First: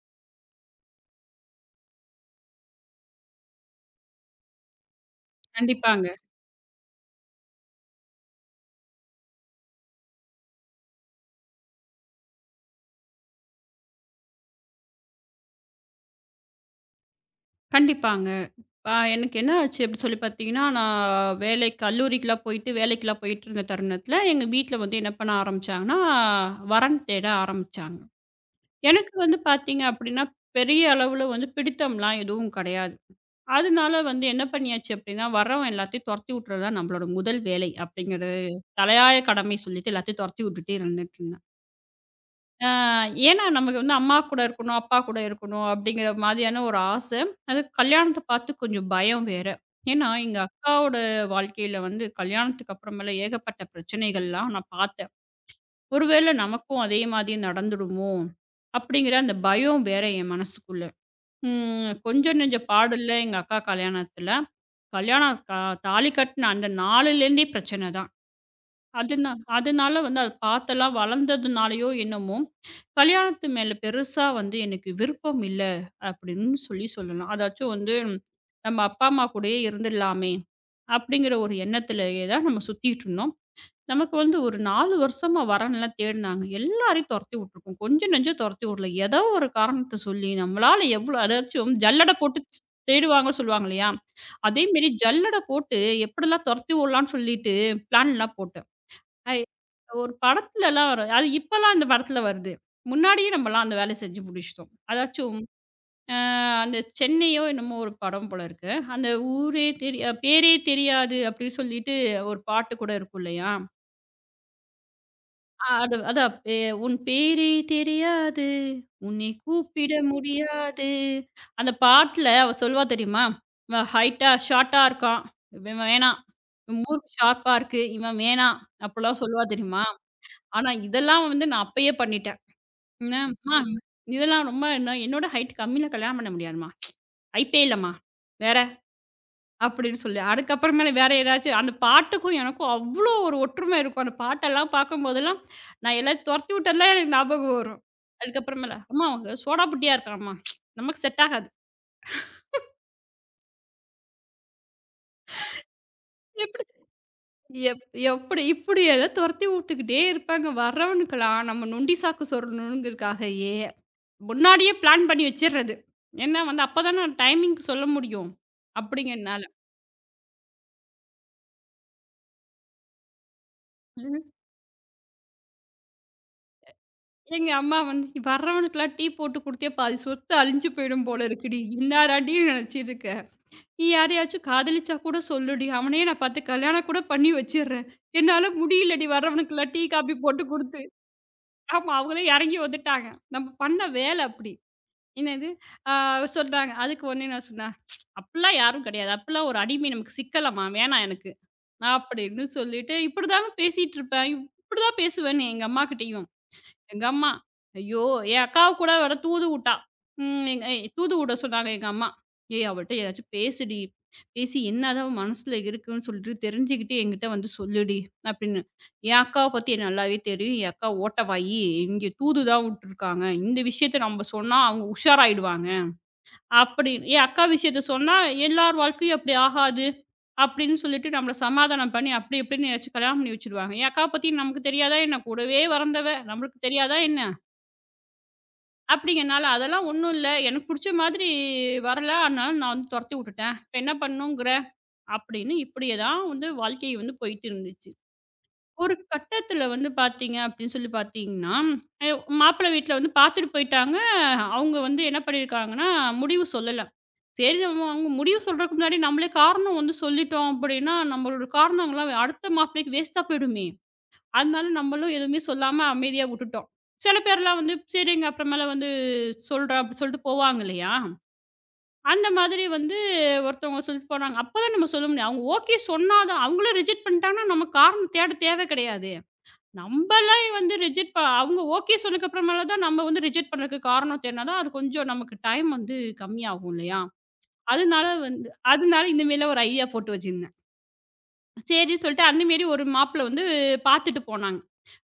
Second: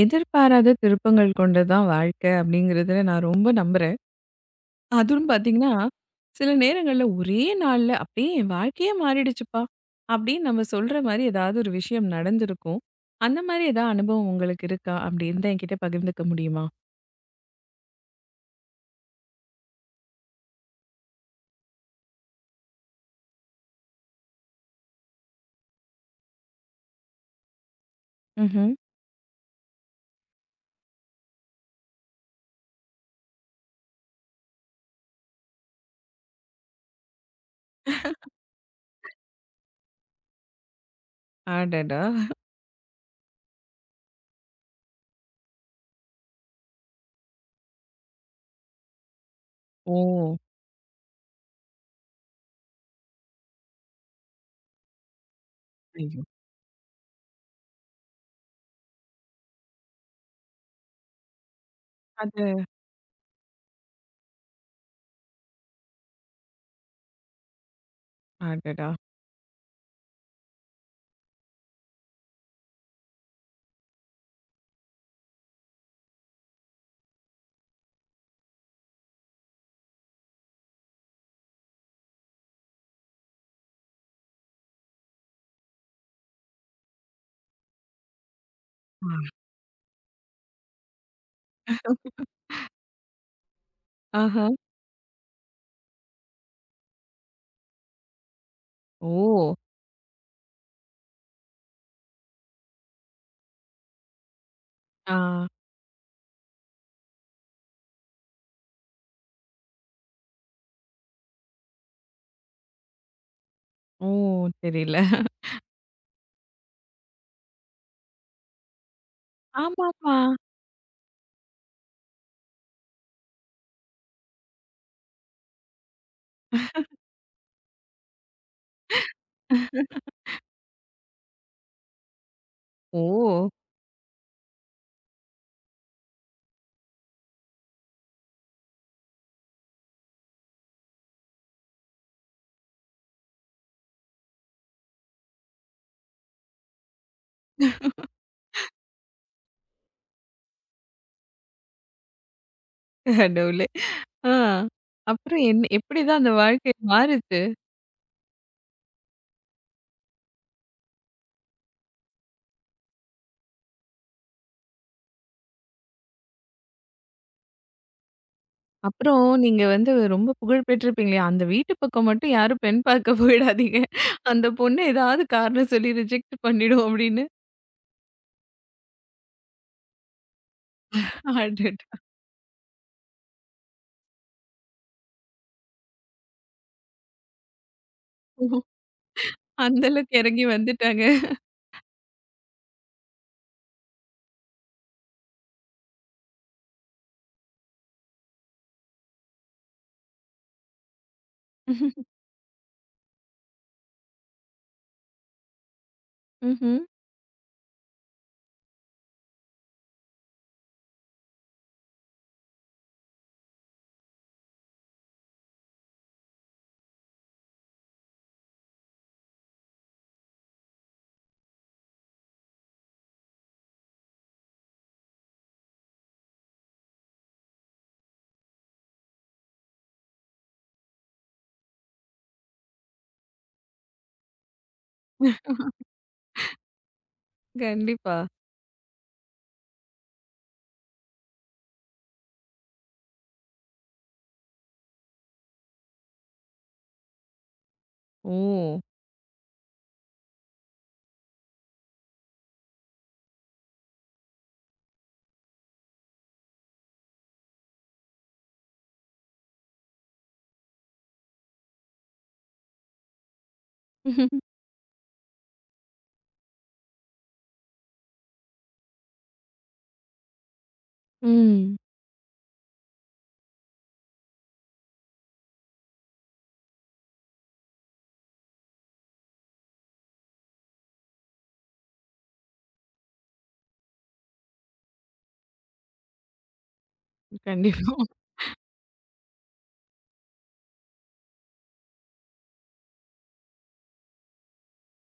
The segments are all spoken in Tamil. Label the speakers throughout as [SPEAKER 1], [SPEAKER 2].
[SPEAKER 1] எதிர்பாராத திருப்பங்கள் கொண்டது தான் வாழ்க்கை அப்படிங்கிறதுல நான் ரொம்ப நம்புறேன். அதுவும் பார்த்தீங்கன்னா,
[SPEAKER 2] கண்டிப்பாங்க,
[SPEAKER 1] சில நேரங்கள்ல ஒரே நாள்ல அப்படியே என் வாழ்க்கையே மாறிடுச்சுப்பா! அப்படின்னு நம்ம சொல்ற மாரி ஏதாவது ஒரு விஷயம் நடந்திருக்கும். அந்த மாரி ஏதாவது அனுபவம் உங்களுக்கு இருக்கா? அப்படி இருந்தா என்கிட்ட பகிர்ந்துக்க முடியுமா?
[SPEAKER 2] கண்டிப்பாங்க. எனக்கு என்ன ஆச்சு அப்படி சொல்லி பார்த்தீங்கன்னா, நான் வேலை கல்லூரிக்குலாம் போயிட்டு, வேலைக்குலாம் போயிட்டுருந்த தருணத்தில, எங்க வீட்ல வந்து என்ன பண்ண ஆரம்பிச்சாங்கன்னா, வரன் தேட ஆரம்பிச்சாங்க.
[SPEAKER 1] ம்ஹ்ம்.
[SPEAKER 2] எனக்கு வந்து பார்த்தீங்க அப்படின்னா, பெரிய அளவுல வந்து பிடித்தம்லாம் எதுவும் கிடையாது. அதனால வந்து என்ன பண்ணியாச்சு அப்படின்னா, வர்றவன் எல்லாத்தையும் தொரத்தி விட்டுறது தான் நம்மளோட முதல் வேலை அப்படிங்கிற தலையாய கடமை சொல்லிட்டு எல்லாத்தையும் தொரத்தி விட்டுட்டே இருந்துட்டுருந்தேன்.
[SPEAKER 1] அடடா!
[SPEAKER 2] ஆ ஏன்னா நமக்கு வந்து அம்மா கூட இருக்கணும், அப்பா கூட இருக்கணும் அப்படிங்கிற மாதிரியான ஒரு ஆசை. அது கல்யாணத்த பார்த்து கொஞ்சம் பயம் வேற. ஏன்னா
[SPEAKER 1] ஓ!
[SPEAKER 2] எங்க அக்காவோட வாழ்க்கையில வந்து கல்யாணத்துக்கு அப்புறமேல ஏகப்பட்ட பிரச்சனைகள்லாம் நான் பார்த்தேன்.
[SPEAKER 1] ஐயோ!
[SPEAKER 2] ஒருவேளை நமக்கும் அதே மாதிரி நடந்துடுமோ! அப்படிங்கிற அந்த பயம் வேற என் மனசுக்குள்ள. கொஞ்சம்
[SPEAKER 1] அது
[SPEAKER 2] நெஞ்ச பாடு இல்ல எங்க அக்கா கல்யாணத்துல. கல்யாணம் க தாலி கட்டுன அந்த நாள்லேருந்தே பிரச்சனை தான்.
[SPEAKER 1] அடடா!
[SPEAKER 2] அதுனா அதனால வந்து அத பார்த்தெல்லாம் வளர்ந்ததுனாலயோ என்னமோ, கல்யாணத்து மேல பெருசா வந்து எனக்கு விருப்பம் இல்ல, அப்படின்னு சொல்லி சொல்லலாம். அதாச்சும் வந்து நம்ம அப்பா, அம்மா கூடயே இருந்துடலாமே, அப்படிங்கிற ஒரு எண்ணத்திலேயே தான் நம்ம சுத்திட்டு இருந்தோம். நமக்கு வந்து ஒரு 4 வருஷமா வரன்லாம் தேடுனாங்க. எல்லாரையும் தொரத்தி விட்டுருக்கோம். கொஞ்சம் நெஞ்சம் தொரத்தி விடல.
[SPEAKER 1] ஆ.
[SPEAKER 2] ஏதோ ஒரு காரணத்த சொல்லி நம்மளால எவ்வளோ அதாச்சும் ஜல்லடை போட்டு தேடுவாங்கன்னு சொல்லுவாங்க இல்லையா?
[SPEAKER 1] ஆஹா!
[SPEAKER 2] அதேமாரி ஜல்லடை போட்டு எப்படிலாம் தொரத்தி விடலான்னு சொல்லிட்டு பிளான்லாம் போட்டேன். ஐ
[SPEAKER 1] ஓ!
[SPEAKER 2] ஒரு படத்துலலாம் வரும். அது இப்பலாம் அந்த படத்துல வருது. முன்னாடியே நம்மலாம் அந்த வேலைய செஞ்சு முடிச்சுட்டோம்.
[SPEAKER 1] ஆ.
[SPEAKER 2] அதாச்சும் அ அந்த சென்னையோ என்னமோ ஒரு படம் போல இருக்கு. அந்த ஊரே தெரிய பேரே தெரியாது அப்படின்னு சொல்லிட்டு ஒரு பாட்டு கூட இருக்கும் இல்லையா?
[SPEAKER 1] ஓ! தெரியல.
[SPEAKER 2] அது அதான் பே "உன் பேரே தெரியாது, உன்னை கூப்பிட
[SPEAKER 1] ஆமாமா.
[SPEAKER 2] முடியாது." அந்த பாட்டுல அவ சொல்லுவா தெரியுமா? "இவன் ஹைட்டா ஷார்ட்டா இருக்கான். இவன் வேணாம். இவன் மூக்கு ஷார்ப்பா இருக்கு. இவன் வேணாம்." அப்படிலாம் சொல்லுவா தெரியுமா? ஆனா இதெல்லாம் வந்து நான் அப்பயே பண்ணிட்டேன். என்ன
[SPEAKER 1] ஓ!
[SPEAKER 2] அம்மா ம். இதெல்லாம் ரொம்ப என்ன என்னோட ஹைட் கம்மியில கல்யாணம் பண்ண முடியாதும்மா. ஹைட்டே இல்லம்மா. வேற அப்படின்னு சொல்லி அதுக்கப்புறமேல வேற ஏதாச்சும் அந்த பாட்டுக்கும் எனக்கும் அவ்வளோ ஒரு ஒற்றுமை இருக்கும். அந்த பாட்டெல்லாம் பார்க்கும்போதெல்லாம் நான் எல்லாத்தையும் துரத்தி விட்டதெல்லாம் எனக்கு ஞாபகம் வரும். அதுக்கப்புறமேல அம்மா அவங்க சோடா புட்டியா இருக்காங்கம்மா. நமக்கு செட் ஆகாது.
[SPEAKER 1] கடவுளே! ஆ. அப்புறம் என் எப்படிதான் அந்த வாழ்க்கை
[SPEAKER 2] எப்படி
[SPEAKER 1] மாறுச்சு?
[SPEAKER 2] எப் எப்படி இப்படி ஏதோ துரத்தி விட்டுக்கிட்டே இருப்பாங்க. வர்றவனுக்கெல்லாம் நம்ம நொண்டி சாக்கு சொருணுங்கிறதுக்காகயே முன்னாடியே பிளான் பண்ணி வச்சிர்றது. ஏன்னா வந்து அப்பதான் நான் டைமிங்க்கு சொல்ல முடியும்.
[SPEAKER 1] அப்புறம்
[SPEAKER 2] அப்படிங்கிறனால.
[SPEAKER 1] நீங்க வந்து ரொம்ப புகழ் பெற்றிருப்பீங்களே, அந்த வீட்டு பக்கம் மட்டும் யாரும் பெண் பார்க்க போயிடாதீங்க.
[SPEAKER 2] ம்.
[SPEAKER 1] அந்த பொண்ணு ஏதாவது காரணம் சொல்லி ரிஜெக்ட் பண்ணிடும் அப்படின்னு.
[SPEAKER 2] எங்க அம்மா வந்து "வர்றவனுக்கெல்லாம் டீ போட்டு குடுத்தியே பாதி சொத்து அழிஞ்சு போயிடும் போல இருக்குடி.
[SPEAKER 1] அடடோ!
[SPEAKER 2] என்னாடாடி நெனச்சிருக்க? நீ யாரையாச்சும் காதலிச்சா கூட சொல்லுடி. அவனையே நான் பாத்து கல்யாணம் கூட பண்ணி வச்சிர்றேன். என்னால முடியலடி வர்றவனுக்கெல்லாம் டீ,
[SPEAKER 1] அந்த அளவுக்கு
[SPEAKER 2] காப்பி
[SPEAKER 1] இறங்கி
[SPEAKER 2] போட்டு குடுத்து."
[SPEAKER 1] வந்துட்டாங்க.
[SPEAKER 2] ஆமா அவங்களே எறங்கி வந்துட்டாங்க. நம்ம பண்ண வேலை அப்படி. என்னது ஆ சொல்றாங்க. அதுக்கு உடனே நான் சொன்னேன் "அப்படிலாம் யாரும் கெடையாது. அப்படிலாம் ஒரு அடிமை நமக்கு சிக்கலாம்மா. வேணாம் எனக்கு." அப்படின்னு சொல்லிட்டு இப்படிதாங்க பேசிட்டு இருப்பேன். இப்படிதான் பேசுவேன்னு எங்க அம்மாகிட்டயும்.
[SPEAKER 1] ம்ஹ்ம்.
[SPEAKER 2] எங்க அம்மா, ஐயோ! என் அக்காவ கூட வேற தூது வுட்டா. எங்க ஏய், தூது விட சொன்னாங்க எங்க அம்மா. ஏய்! அவள்ட்ட ஏதாச்சும் பேசுடி. பேசி என்னதான் மனசுல இருக்குன்னு சொல்லிட்டு தெரிஞ்சுக்கிட்டு என்கிட்ட வந்து சொல்லுடி அப்படின்னு. என் அக்காவ பத்தி எனக்கு நல்லாவே தெரியும். என் அக்கா ஓட்டவாயி. இங்க தூது தான் விட்டுருக்காங்க. இந்த விஷயத்த நம்ம சொன்னா அவங்க உஷாராயிடுவாங்க. அப்படின்னு. என் அக்கா விஷயத்த சொன்னா, எல்லார் வாழ்க்கையும் அப்படி ஆகாது. அப்படின்னு சொல்லிட்டு நம்மள சமாதானம் பண்ணி, அப்படி இப்படின்னு ஏதாச்சும் கல்யாணம் பண்ணி வச்சுருவாங்க. என் அக்காவ பத்தி நமக்கு தெரியாதா என்ன? கூடவே வளர்ந்தவ. நம்மளுக்கு தெரியாதா என்ன?
[SPEAKER 1] கண்டிப்பா.
[SPEAKER 2] அப்படிங்கிறனால, அதெல்லாம் ஒண்ணும் இல்ல. எனக்கு புடிச்ச மாதிரி வரல. அதனால நான் வந்து தொரத்தி வுட்டுட்டேன். இப்ப என்ன பண்ணுங்கிற? அப்படின்னு இப்படியே தான் வந்து வாழ்க்கை வந்து போயிட்டு இருந்துச்சு.
[SPEAKER 1] ஓ!
[SPEAKER 2] ஒரு கட்டத்துல வந்து பார்த்தீங்க அப்படின்னு சொல்லி பார்த்தீங்கன்னா, எ மாப்பிள வீட்ல வந்து பார்த்துட்டு போயிட்டாங்க. அவங்க வந்து என்ன பண்ணியிருக்காங்கன்னா, முடிவு சொல்லல. சரி நம்ம அவங்க முடிவு சொல்றதுக்கு முன்னாடி நம்மளே காரணம் வந்து சொல்லிட்டோம் அப்படின்னா, நம்மளோட காரணங்கள்லாம் அடுத்த மாப்பிள்ளைக்கு வேஸ்ட்டா போயிடுமே! அதனால நம்மளும் எதுவுமே சொல்லாம அமைதியா விட்டுட்டோம். சில பேர்லாம் வந்து சரிங்க அப்புறமேல வந்து சொல்றேன் அப்படி சொல்லிட்டு போவாங்க இல்லையா?
[SPEAKER 1] ம்.
[SPEAKER 2] அந்த மாதிரி வந்து ஒருத்தவங்க சொல்லிட்டு போனாங்க. அப்பதான் நம்ம சொல்ல முடியும். அவங்க ஓகே சொன்னா தான் அவங்களே ரிஜெக்ட் பண்ணிட்டாங்கன்னா, நம்ம காரணம் தேட தேவை கிடையாது. நம்பளே வந்து ரிஜெக்ட் ப அவங்க ஓகே சொன்னதுக்கு அப்புறமேல தான் நம்ம வந்து ரிஜெக்ட் பண்றதுக்கு காரணம் தேடுனா தான், அது கொஞ்சம் நமக்கு டைம் வந்து கம்மியாகும் இல்லையா?
[SPEAKER 1] கண்டிப்பா.
[SPEAKER 2] அதனால வந்து அதனால இந்த மாரிலாம் ஒரு ஐடியா போட்டு வச்சிருந்தேன். சரின்னு சொல்லிட்டு அந்த மாரி ஒரு மாப்பிள வந்து பார்த்துட்டு போனாங்க.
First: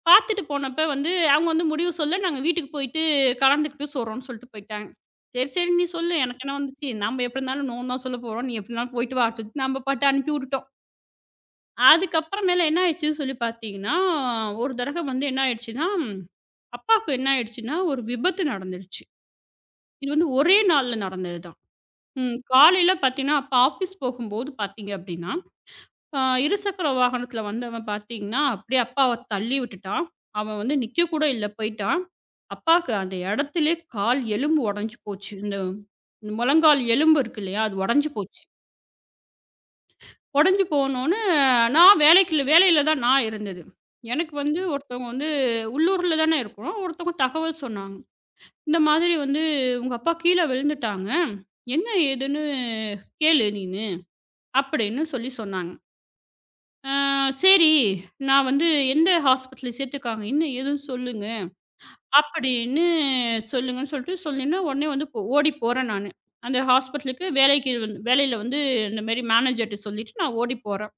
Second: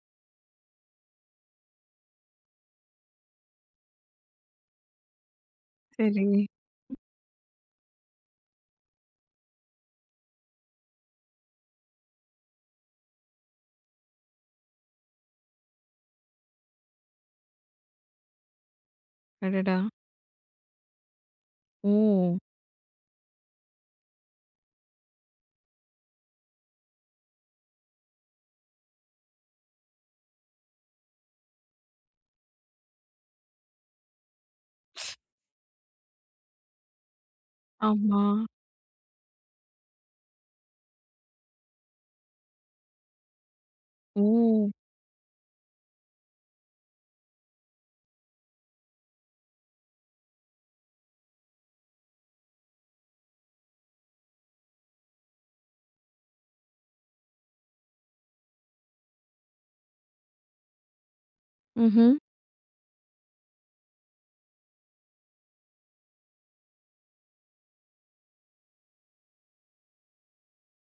[SPEAKER 2] பார்த்துட்டு போனப்ப வந்து அவங்க வந்து முடிவு சொல்ல, "நாங்க வீட்டுக்கு போயிட்டு கலந்துக்கிட்டு சொல்றோம்ன்னு" சொல்லிட்டு போயிட்டாங்க. சரி, சரி நீ சொல்லு.
[SPEAKER 1] சரி.
[SPEAKER 2] எனக்கு என்ன வந்துச்சு? நம்ம எப்படி இருந்தாலும் நோன்னு தான் சொல்லப் போறோம். நீ எப்படினாலும் போயிட்டு வான்னு சொல்லிட்டு நம்ம பாட்டு அனுப்பி விட்டுட்டோம். அதுக்கப்புறமேல என்ன ஆயிடுச்சுன்னு சொல்லி பார்த்தீங்கன்னா, ஒரு தடவை வந்து என்ன ஆயிடுச்சுன்னா அப்பாவுக்கு என்ன ஆயிடுச்சுன்னா, ஒரு விபத்து நடந்துடுச்சு.
[SPEAKER 1] அடடா!
[SPEAKER 2] இது வந்து ஒரே நாள்ல நடந்தது தான்.
[SPEAKER 1] ஓ!
[SPEAKER 2] ம். காலையில பார்த்தீங்கன்னா, அப்பா ஆஃபீஸ் போகும்போது பார்த்தீங்க அப்படின்னா, அ இருசக்கர வாகனத்தில வந்தவன் பார்த்தீங்கன்னா, அப்படியே அப்பாவ தள்ளி விட்டுட்டான். அவன் வந்து நிக்க கூட இல்ல போயிட்டான். அப்பாவுக்கு அந்த இடத்திலே கால் எலும்பு உடைஞ்சு போச்சு. இந்த இந்த முழங்கால் எலும்பு இருக்கு இல்லையா? அது உடைஞ்சு
[SPEAKER 1] ஆமா.
[SPEAKER 2] போச்சு. உடைஞ்சு போனோனே, வேலையில தான் நான் இருந்தது. எனக்கு வந்து
[SPEAKER 1] ஓ!
[SPEAKER 2] ஒருத்தவங்க வந்து உள்ளூர்ல தானே இருக்கோம். ஒருத்தவங்க தகவல் சொன்னாங்க. இந்த மாதிரி வந்து "உங்க அப்பா கீழ விழுந்துட்டாங்க. என்ன ஏதுன்னு கேளு நீனு" அப்படின்னு சொல்லி சொன்னாங்க. ஆ சரி, நான் வந்து எந்த ஹாஸ்பிட்டல்ல சேர்த்துருக்காங்க, என்ன ஏதுன்னு சொல்லுங்க,
[SPEAKER 1] ம்ஹ்ம்.
[SPEAKER 2] அப்படின்னு சொல்லுங்கன்னு சொல்லிட்டு சொன்னேன்னா, உடனே வந்து போ ஓடி போறேன் நானு. அந்த ஹாஸ்பிட்டலுக்கு வேலைக்கு வந்து வேலையில வந்து இந்த மாரி மேனேஜர்ட்ட சொல்லிட்டு நான் ஓடி போறேன்.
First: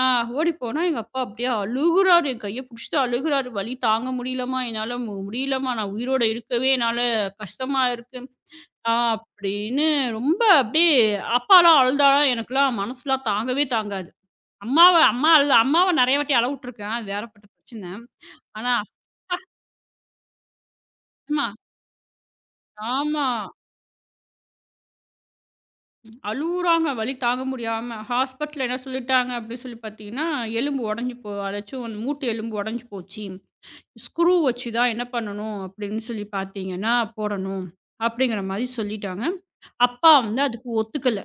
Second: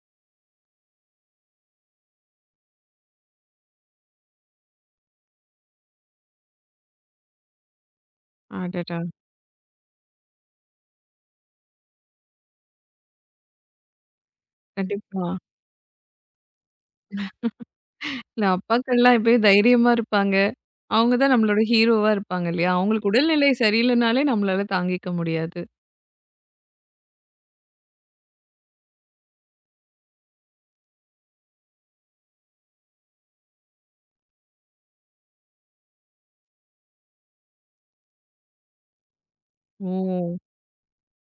[SPEAKER 2] ஆ ஓடி போனா எங்க அப்பா அப்படியே அழுகுறாரு. என் கைய புடிச்சுட்டு அழுகுறாரு. "வலி தாங்க முடியலம்மா, என்னால முடியலம்மா. நான் உயிரோட இருக்கவே என்னால கஷ்டமா இருக்கு.
[SPEAKER 1] அடடா!
[SPEAKER 2] அப்படின்னு ரொம்ப அப்படியே அப்பாலாம் அழுதாலாம் எனக்கெல்லாம் மனசுலாம் தாங்கவே தாங்காது. அம்மாவ
[SPEAKER 1] கண்டிப்பா.
[SPEAKER 2] அம்மா அழுத அம்மாவ நெறைய வாட்டி அழவுட்டுருக்கேன். அது வேறப்பட்ட பிரச்சனை.
[SPEAKER 1] இல்ல
[SPEAKER 2] ஆனா
[SPEAKER 1] அப்பாக்கள்லாம் எப்பயும் தைரியமா இருப்பாங்க. அவங்க தான்
[SPEAKER 2] அம்மா
[SPEAKER 1] நம்மளோட ஹீரோவா இருப்பாங்க இல்லையா? அவங்களுக்கு
[SPEAKER 2] ஆமா.
[SPEAKER 1] உடல்நிலை சரியில்லனாலே நம்மளால தாங்கிக்க முடியாது.
[SPEAKER 2] அழுவுறாங்க வலி தாங்க முடியாம. ஹாஸ்பிட்டல்ல என்ன சொல்லிட்டாங்க அப்படின்னு சொல்லி பார்த்தீங்கன்னா, எலும்பு உடைஞ்சு போ அதாச்சும் அந்த மூட்டு எலும்பு உடைஞ்சு போச்சு. ஸ்க்ரூ வச்சு தான் என்ன பண்ணணும் அப்படின்னு சொல்லி பார்த்தீங்கன்னா, போடணும் அப்படிங்கிற மாரி சொல்லிட்டாங்க. அப்பா
[SPEAKER 1] ஓ!
[SPEAKER 2] வந்து அதுக்கு ஒத்துக்கல.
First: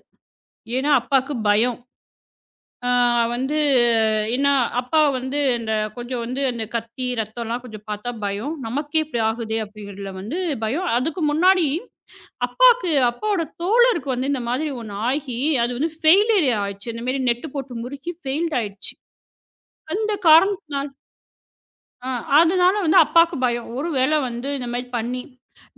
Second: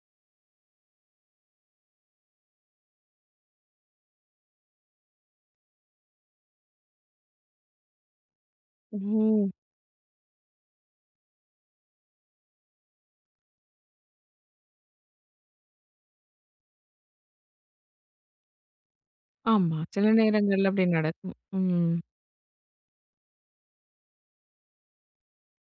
[SPEAKER 2] ஏன்னா அப்பாவுக்கு பயம். ஆ வந்து என்ன அப்பா வந்து இந்த கொஞ்சம் வந்து அந்த கத்தி, ரத்தம்லாம் கொஞ்சம் பார்த்தா பயம். நமக்கே இப்படி
[SPEAKER 1] ம்.
[SPEAKER 2] ஆகுதே அப்படிங்கிறதுல வந்து பயம். அதுக்கு முன்னாடி அப்பாவோட தோழருக்கு வந்து இந்த மாதிரி ஒண்ணு ஆகி, அது வந்து ஃபெயிலியர் ஆயிடுச்சு. இந்த மாரி நெட்டு போட்டு முறுக்கி ஃபெயில்ட் ஆயிடுச்சு.
[SPEAKER 1] ஆமா. சில
[SPEAKER 2] அந்த
[SPEAKER 1] நேரங்கள்ல அப்படி
[SPEAKER 2] காரணத்தினால
[SPEAKER 1] நடக்கும். ம்.
[SPEAKER 2] ஆ அதனால வந்து அப்பாக்கு பயம். ஒரு வேளை வந்து இந்த மாரி பண்ணி,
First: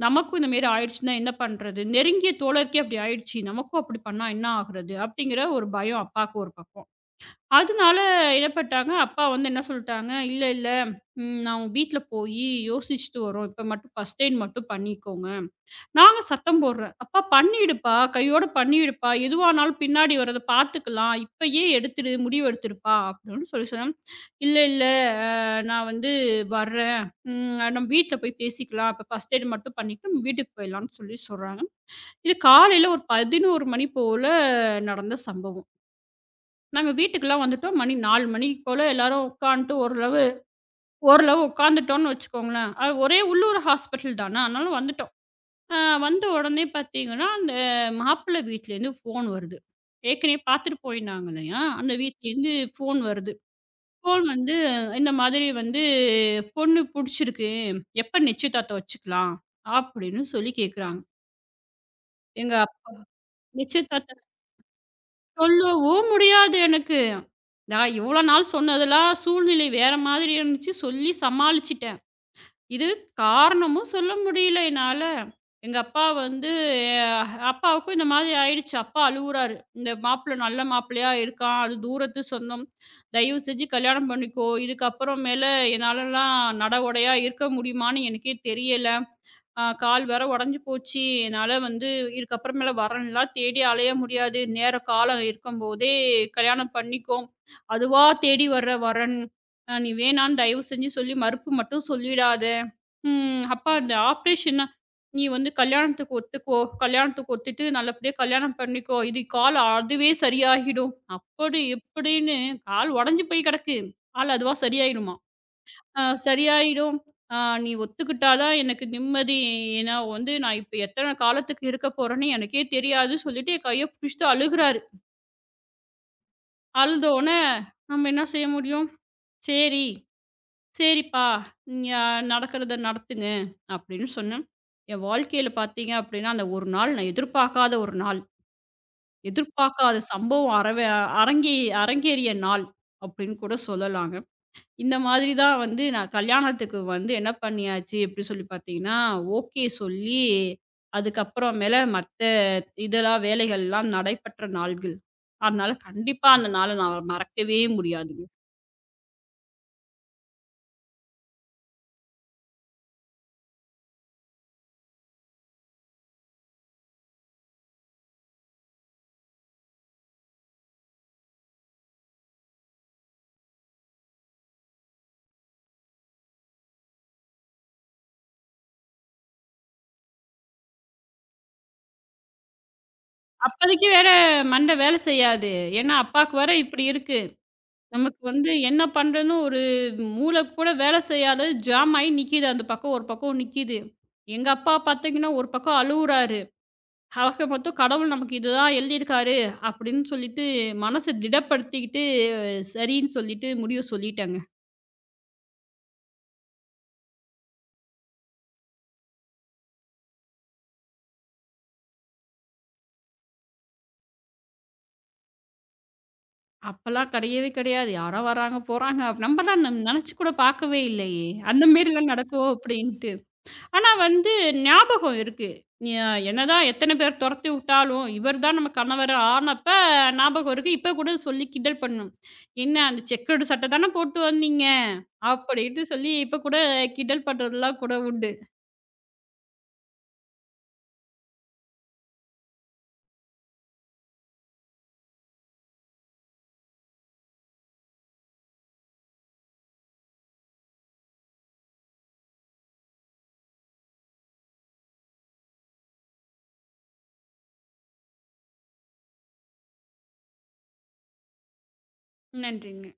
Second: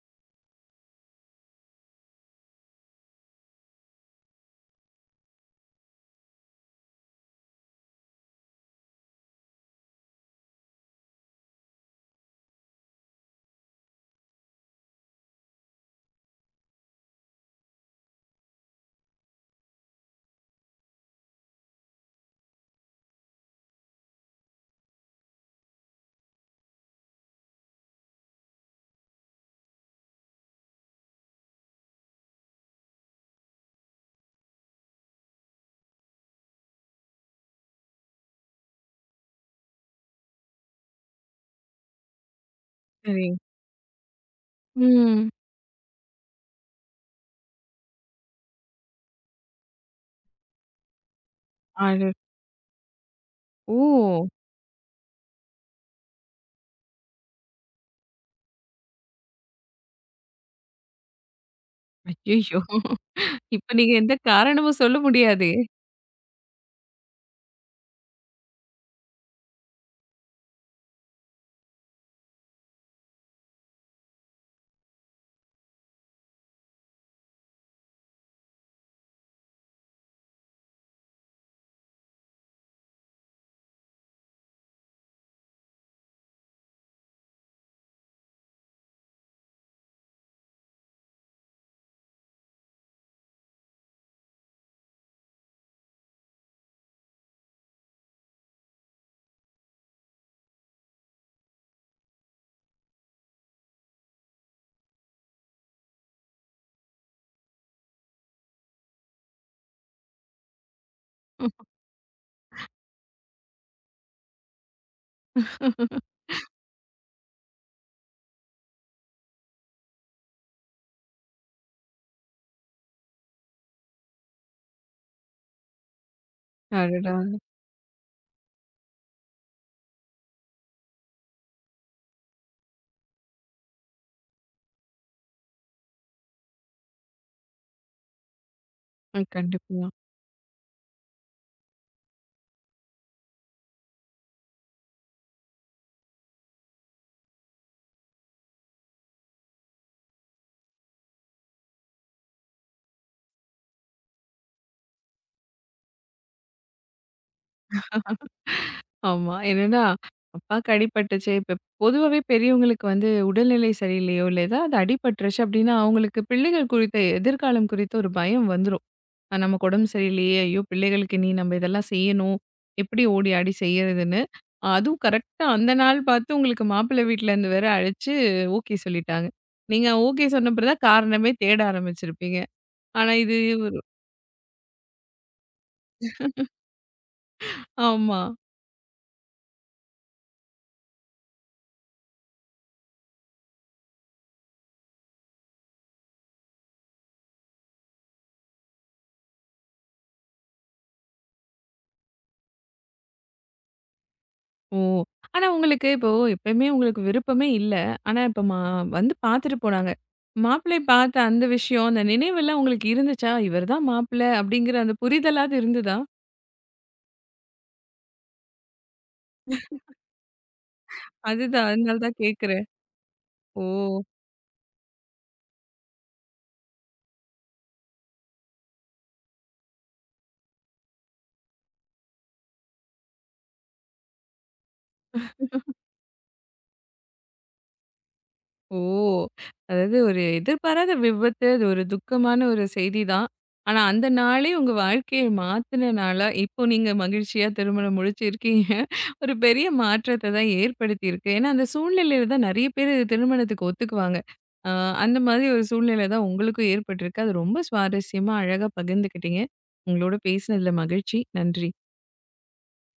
[SPEAKER 2] நமக்கும் இந்த மாரி ஆயிடுச்சுன்னா என்ன பண்றது? நெருங்கிய தோழருக்கே அப்படி ஆயிடுச்சு. நமக்கும் அப்படி பண்ணா என்ன ஆகுறது? அப்படிங்கிற ஒரு பயம் அப்பாவுக்கு ஒரு பக்கம். அதனால என்ன பண்ணிட்டாங்க, அப்பா வந்து என்ன சொல்ட்டாங்க, "இல்ல, இல்ல. ம் நான் வீட்ல போயி யோசிச்சுட்டு வரோம். இப்ப மட்டும் ஃபர்ஸ்ட் எய்ட் மட்டும் பண்ணிக்கோங்க." நாங்க சத்தம் போடுறேன், "அப்பா பண்ணிடுப்பா. கையோட பண்ணிடுப்பா. எதுவானாலும் பின்னாடி வர்றத பார்த்துக்கலாம். இப்பயே எடுத்துடு. முடிவு எடுத்துடுப்பா." அப்படின்னு சொல்லி சொன்னேன். "இல்ல, இல்ல. அ நான் வந்து வர்றேன். நம்ம வீட்ல போய் பேசிக்கலாம். அப்ப ஃபர்ஸ்ட் எய்ட் மட்டும் பண்ணிட்டு நம்ம வீட்டுக்கு போயிடலாம்ன்னு" சொல்லி சொல்றாங்க. இது காலையில ஒரு 11 மணி போல நடந்த சம்பவம். நாங்க வீட்டுக்குலாம் வந்துட்டோம். மணி 4 மணி போல எல்லாரும் உட்காந்துட்டு ஓரளவு ஓரளவு உட்காந்துட்டோம்னு வச்சுக்கோங்களேன். அது ஒரே
[SPEAKER 1] சரி.
[SPEAKER 2] உள்ளூர் ஹாஸ்பிட்டல் தானா, அதனால வந்துட்டோம்.
[SPEAKER 1] ம்.
[SPEAKER 2] அ வந்த உடனே பார்த்தீங்கன்னா, அந்த மாப்பிள்ளை வீட்லேருந்து ஃபோன் வருது. ஏற்கனவே பார்த்துட்டு போயிருந்தாங்க இல்லையா? அந்த
[SPEAKER 1] அட
[SPEAKER 2] வீட்லேருந்து ஃபோன் வருது. ஃபோன்
[SPEAKER 1] ஓ!
[SPEAKER 2] வந்து இந்த மாதிரி வந்து பொண்ணு புடிச்சிருக்கு. எப்ப நிச்சயதார்த்தம் வச்சுக்கலாம்? அப்படின்னு சொல்லி கேட்குறாங்க. எங்க
[SPEAKER 1] ஐயய்யோ! இப்ப நீங்க எந்த
[SPEAKER 2] நிச்சயதார்த்தம்
[SPEAKER 1] காரணமும் சொல்ல முடியாதே!
[SPEAKER 2] சொல்லவும் முடியாது எனக்கு. நான் இவ்வளோ நாள் சொன்னதெல்லாம் சூழ்நிலை வேற மாதிரி இருந்துச்சு. சொல்லி சமாளிச்சுட்டேன். இது காரணமும் சொல்ல முடியல என்னால. எங்க அப்பா வந்து அ அப்பாவுக்கும் இந்த மாதிரி ஆயிடுச்சு. அப்பா அழுவுறாரு. "இந்த மாப்பிள நல்ல மாப்பிள்ளையா இருக்கான். அது தூரத்து சொந்தம். தயவு செஞ்சு கல்யாணம் பண்ணிக்கோ. இதுக்கப்புறம் மேல என்னாலலாம் நட உடையா இருக்க முடியுமான்னு எனக்கே தெரியல." கால் வேற உடைஞ்சு போச்சு. என்னால வந்து இதுக்கப்புறமேல வரன்லாம் தேடி அலைய முடியாது. நேர காலம் இருக்கும்போதே கல்யாணம் பண்ணிக்கோ. அதுவா தேடி வர்ற வரன். நீ வேணான்னு தயவு செஞ்சு சொல்லி மறுப்பு மட்டும் சொல்லிடாத. அப்பா இந்த ஆப்ரேஷன்னா நீ வந்து கல்யாணத்துக்கு ஒத்துக்கோ. கல்யாணத்துக்கு ஒத்துட்டு நல்லபடியா கல்யாணம் பண்ணிக்கோ. இது கால் அதுவே சரியாகிடும். அப்படி இப்படின்னு கால் உடைஞ்சு போய் கிடக்கு. கால் அதுவா சரியாயிடுமா? சரியாயிடும். ஆ நீ ஒத்துக்கிட்டா தான் எனக்கு நிம்மதி. ஏன்னா வந்து நான் இப்ப எத்தன காலத்துக்கு இருக்க போறேன்னு எனக்கே தெரியாது." சொல்லிட்டு என் கைய பிடிச்சுட்டு அழுகுறாரு.
[SPEAKER 1] அடடா!
[SPEAKER 2] அழுதோனே நம்ம என்ன செய்ய முடியும்? "சரி, சரிப்பா. நீங்க நடக்கிறத நடத்துங்க." அப்படின்னு சொன்னேன். என் வாழ்க்கையில பார்த்தீங்க அப்படின்னா, அந்த ஒரு நாள் நான் எதிர்பார்க்காத ஒரு நாள்.
[SPEAKER 1] கண்டிப்பா.
[SPEAKER 2] எதிர்பார்க்காத சம்பவம் அரவே அரங்கே அரங்கேறிய நாள் அப்படின்னு கூட சொல்லலாங்க. இந்த மாதிரி தான் வந்து நான் கல்யாணத்துக்கு வந்து என்ன பண்ணியாச்சு எப்படி சொல்லி பார்த்தீங்கன்னா, ஓகே சொல்லி, அதுக்கப்புறமேல மத்த இதெல்லாம் வேலைகள்லாம் நடைபெற்ற நாள்கள். அதனால கண்டிப்பா அந்த நாள நான் மறக்கவே முடியாதுங்க.
[SPEAKER 1] ஆமா. என்னன்னா, அப்பாக்கு அடிபட்டுச்சே! இப்ப பொதுவாவே பெரியவங்களுக்கு வந்து உடல்நிலை சரியில்லையோ! இல்ல ஏதாவது அடிபட்டுருச்சு அப்பிடின்னா, அவுங்களுக்கு பிள்ளைகள் குறித்த எதிர்காலம் குறித்த ஒரு பயம் வந்துரும். நமக்கு உடம்பு சரியில்லையே! ஐயோ! பிள்ளைகளுக்கு இனி நம்ம இதெல்லாம் செய்யணும். எப்பிடி ஓடி ஆடி செய்யிறதுன்னு. அதுவும் கரெக்ட்டா அந்த நாள் பார்த்து உங்களுக்கு மாப்பிள்ளை வீட்லருந்து வேற அழைச்சு ஓகே சொல்லிட்டாங்க. நீங்க ஓகே சொன்ன பிறகு தான் காரணமே தேட ஆரம்பிச்சிருப்பீங்க. ஆனா இது ஒரு
[SPEAKER 2] அப்போதைக்கு வேற மண்டை வேலை செய்யாது. ஏன்னா அப்பாவுக்கு வேற இப்படி இருக்கு.
[SPEAKER 1] ஆமா.
[SPEAKER 2] நமக்கு வந்து என்ன பண்றதுன்னு ஒரு மூளை கூட வேலை செய்யாத ஜாம் ஆயி நிக்கிது. அந்த பக்கம் ஒரு பக்கம் நிக்கிது. எங்க அப்பா பார்த்தீங்கன்னா, ஒரு பக்கம் அழுவுறாரு. ஆக மொத்தம் கடவுள் நமக்கு இதுதான் எழுதியிருக்காரு அப்படின்னு சொல்லிட்டு மனச திடப்படுத்திக்கிட்டு சரின்னு சொல்லிட்டு முடிவு சொல்லிட்டேங்க.
[SPEAKER 1] ஓ! ஆனா உங்களுக்கு இப்போ எப்பயுமே உங்களுக்கு விருப்பமே இல்ல. ஆனா இப்ப மா வந்து பார்த்துட்டு போனாங்க. மாப்பிள்ளைய பார்த்த அந்த விஷயம், அந்த நினைவெல்லாம் உங்களுக்கு இருந்துச்சா? இவர் தான் மாப்பிள்ளை அப்படிங்கிற அந்த புரிதலாவது இருந்ததா?
[SPEAKER 2] அப்பலாம் கிடையவே கிடையாது. யாரோ வராங்க, போறாங்க. அப்ப நம்மலாம் நம் நினைச்சு கூட பார்க்கவே இல்லையே! அந்த
[SPEAKER 1] அதுதான் அதனால
[SPEAKER 2] மாரிலாம்
[SPEAKER 1] தான்
[SPEAKER 2] நடக்கும்
[SPEAKER 1] கேட்கிறேன்.
[SPEAKER 2] அப்படின்ட்டு. ஆனா
[SPEAKER 1] ஓ!
[SPEAKER 2] வந்து ஞாபகம் இருக்கு. ஞ என்னதான் எத்தன பேர் தொரத்தி விட்டாலும், இவர் தான் நம்ம கணவர் ஆனப்ப ஞாபகம் இருக்கு. இப்ப கூட சொல்லி கிண்டல் பண்ணும். "என்ன அந்த செக்கர்டு சட்ட தானே போட்டு வந்தீங்க?" அப்படின்னு சொல்லி இப்ப கூட கிண்டல் பண்றதெல்லாம் கூட உண்டு.
[SPEAKER 1] ஓ! அதாவது ஒரு எதிர்பாராத விபத்து. அது ஒரு துக்கமான ஒரு செய்தி தான். ஆனா, அந்த நாளே உங்க வாழ்க்கைய மாத்துன நாளா, இப்போ நீங்க மகிழ்ச்சியா திருமணம் முடிச்சிருக்கீங்க. ஒரு பெரிய மாற்றத்த தான் ஏற்படுத்தியிருக்கு. ஏன்னா, அந்த சூழ்நிலையில தான் நெறைய பேரு திருமணத்துக்கு ஒத்துக்குவாங்க. அ அந்த மாதிரி ஒரு சூழ்நிலை தான் உங்களுக்கும் ஏற்பட்டிருக்கு. அது ரொம்ப சுவாரஸ்யமா, அழகா பகிர்ந்துக்கிட்டீங்க. உங்களோட பேசினதுல மகிழ்ச்சி. நன்றி.
[SPEAKER 2] நன்றிங்க.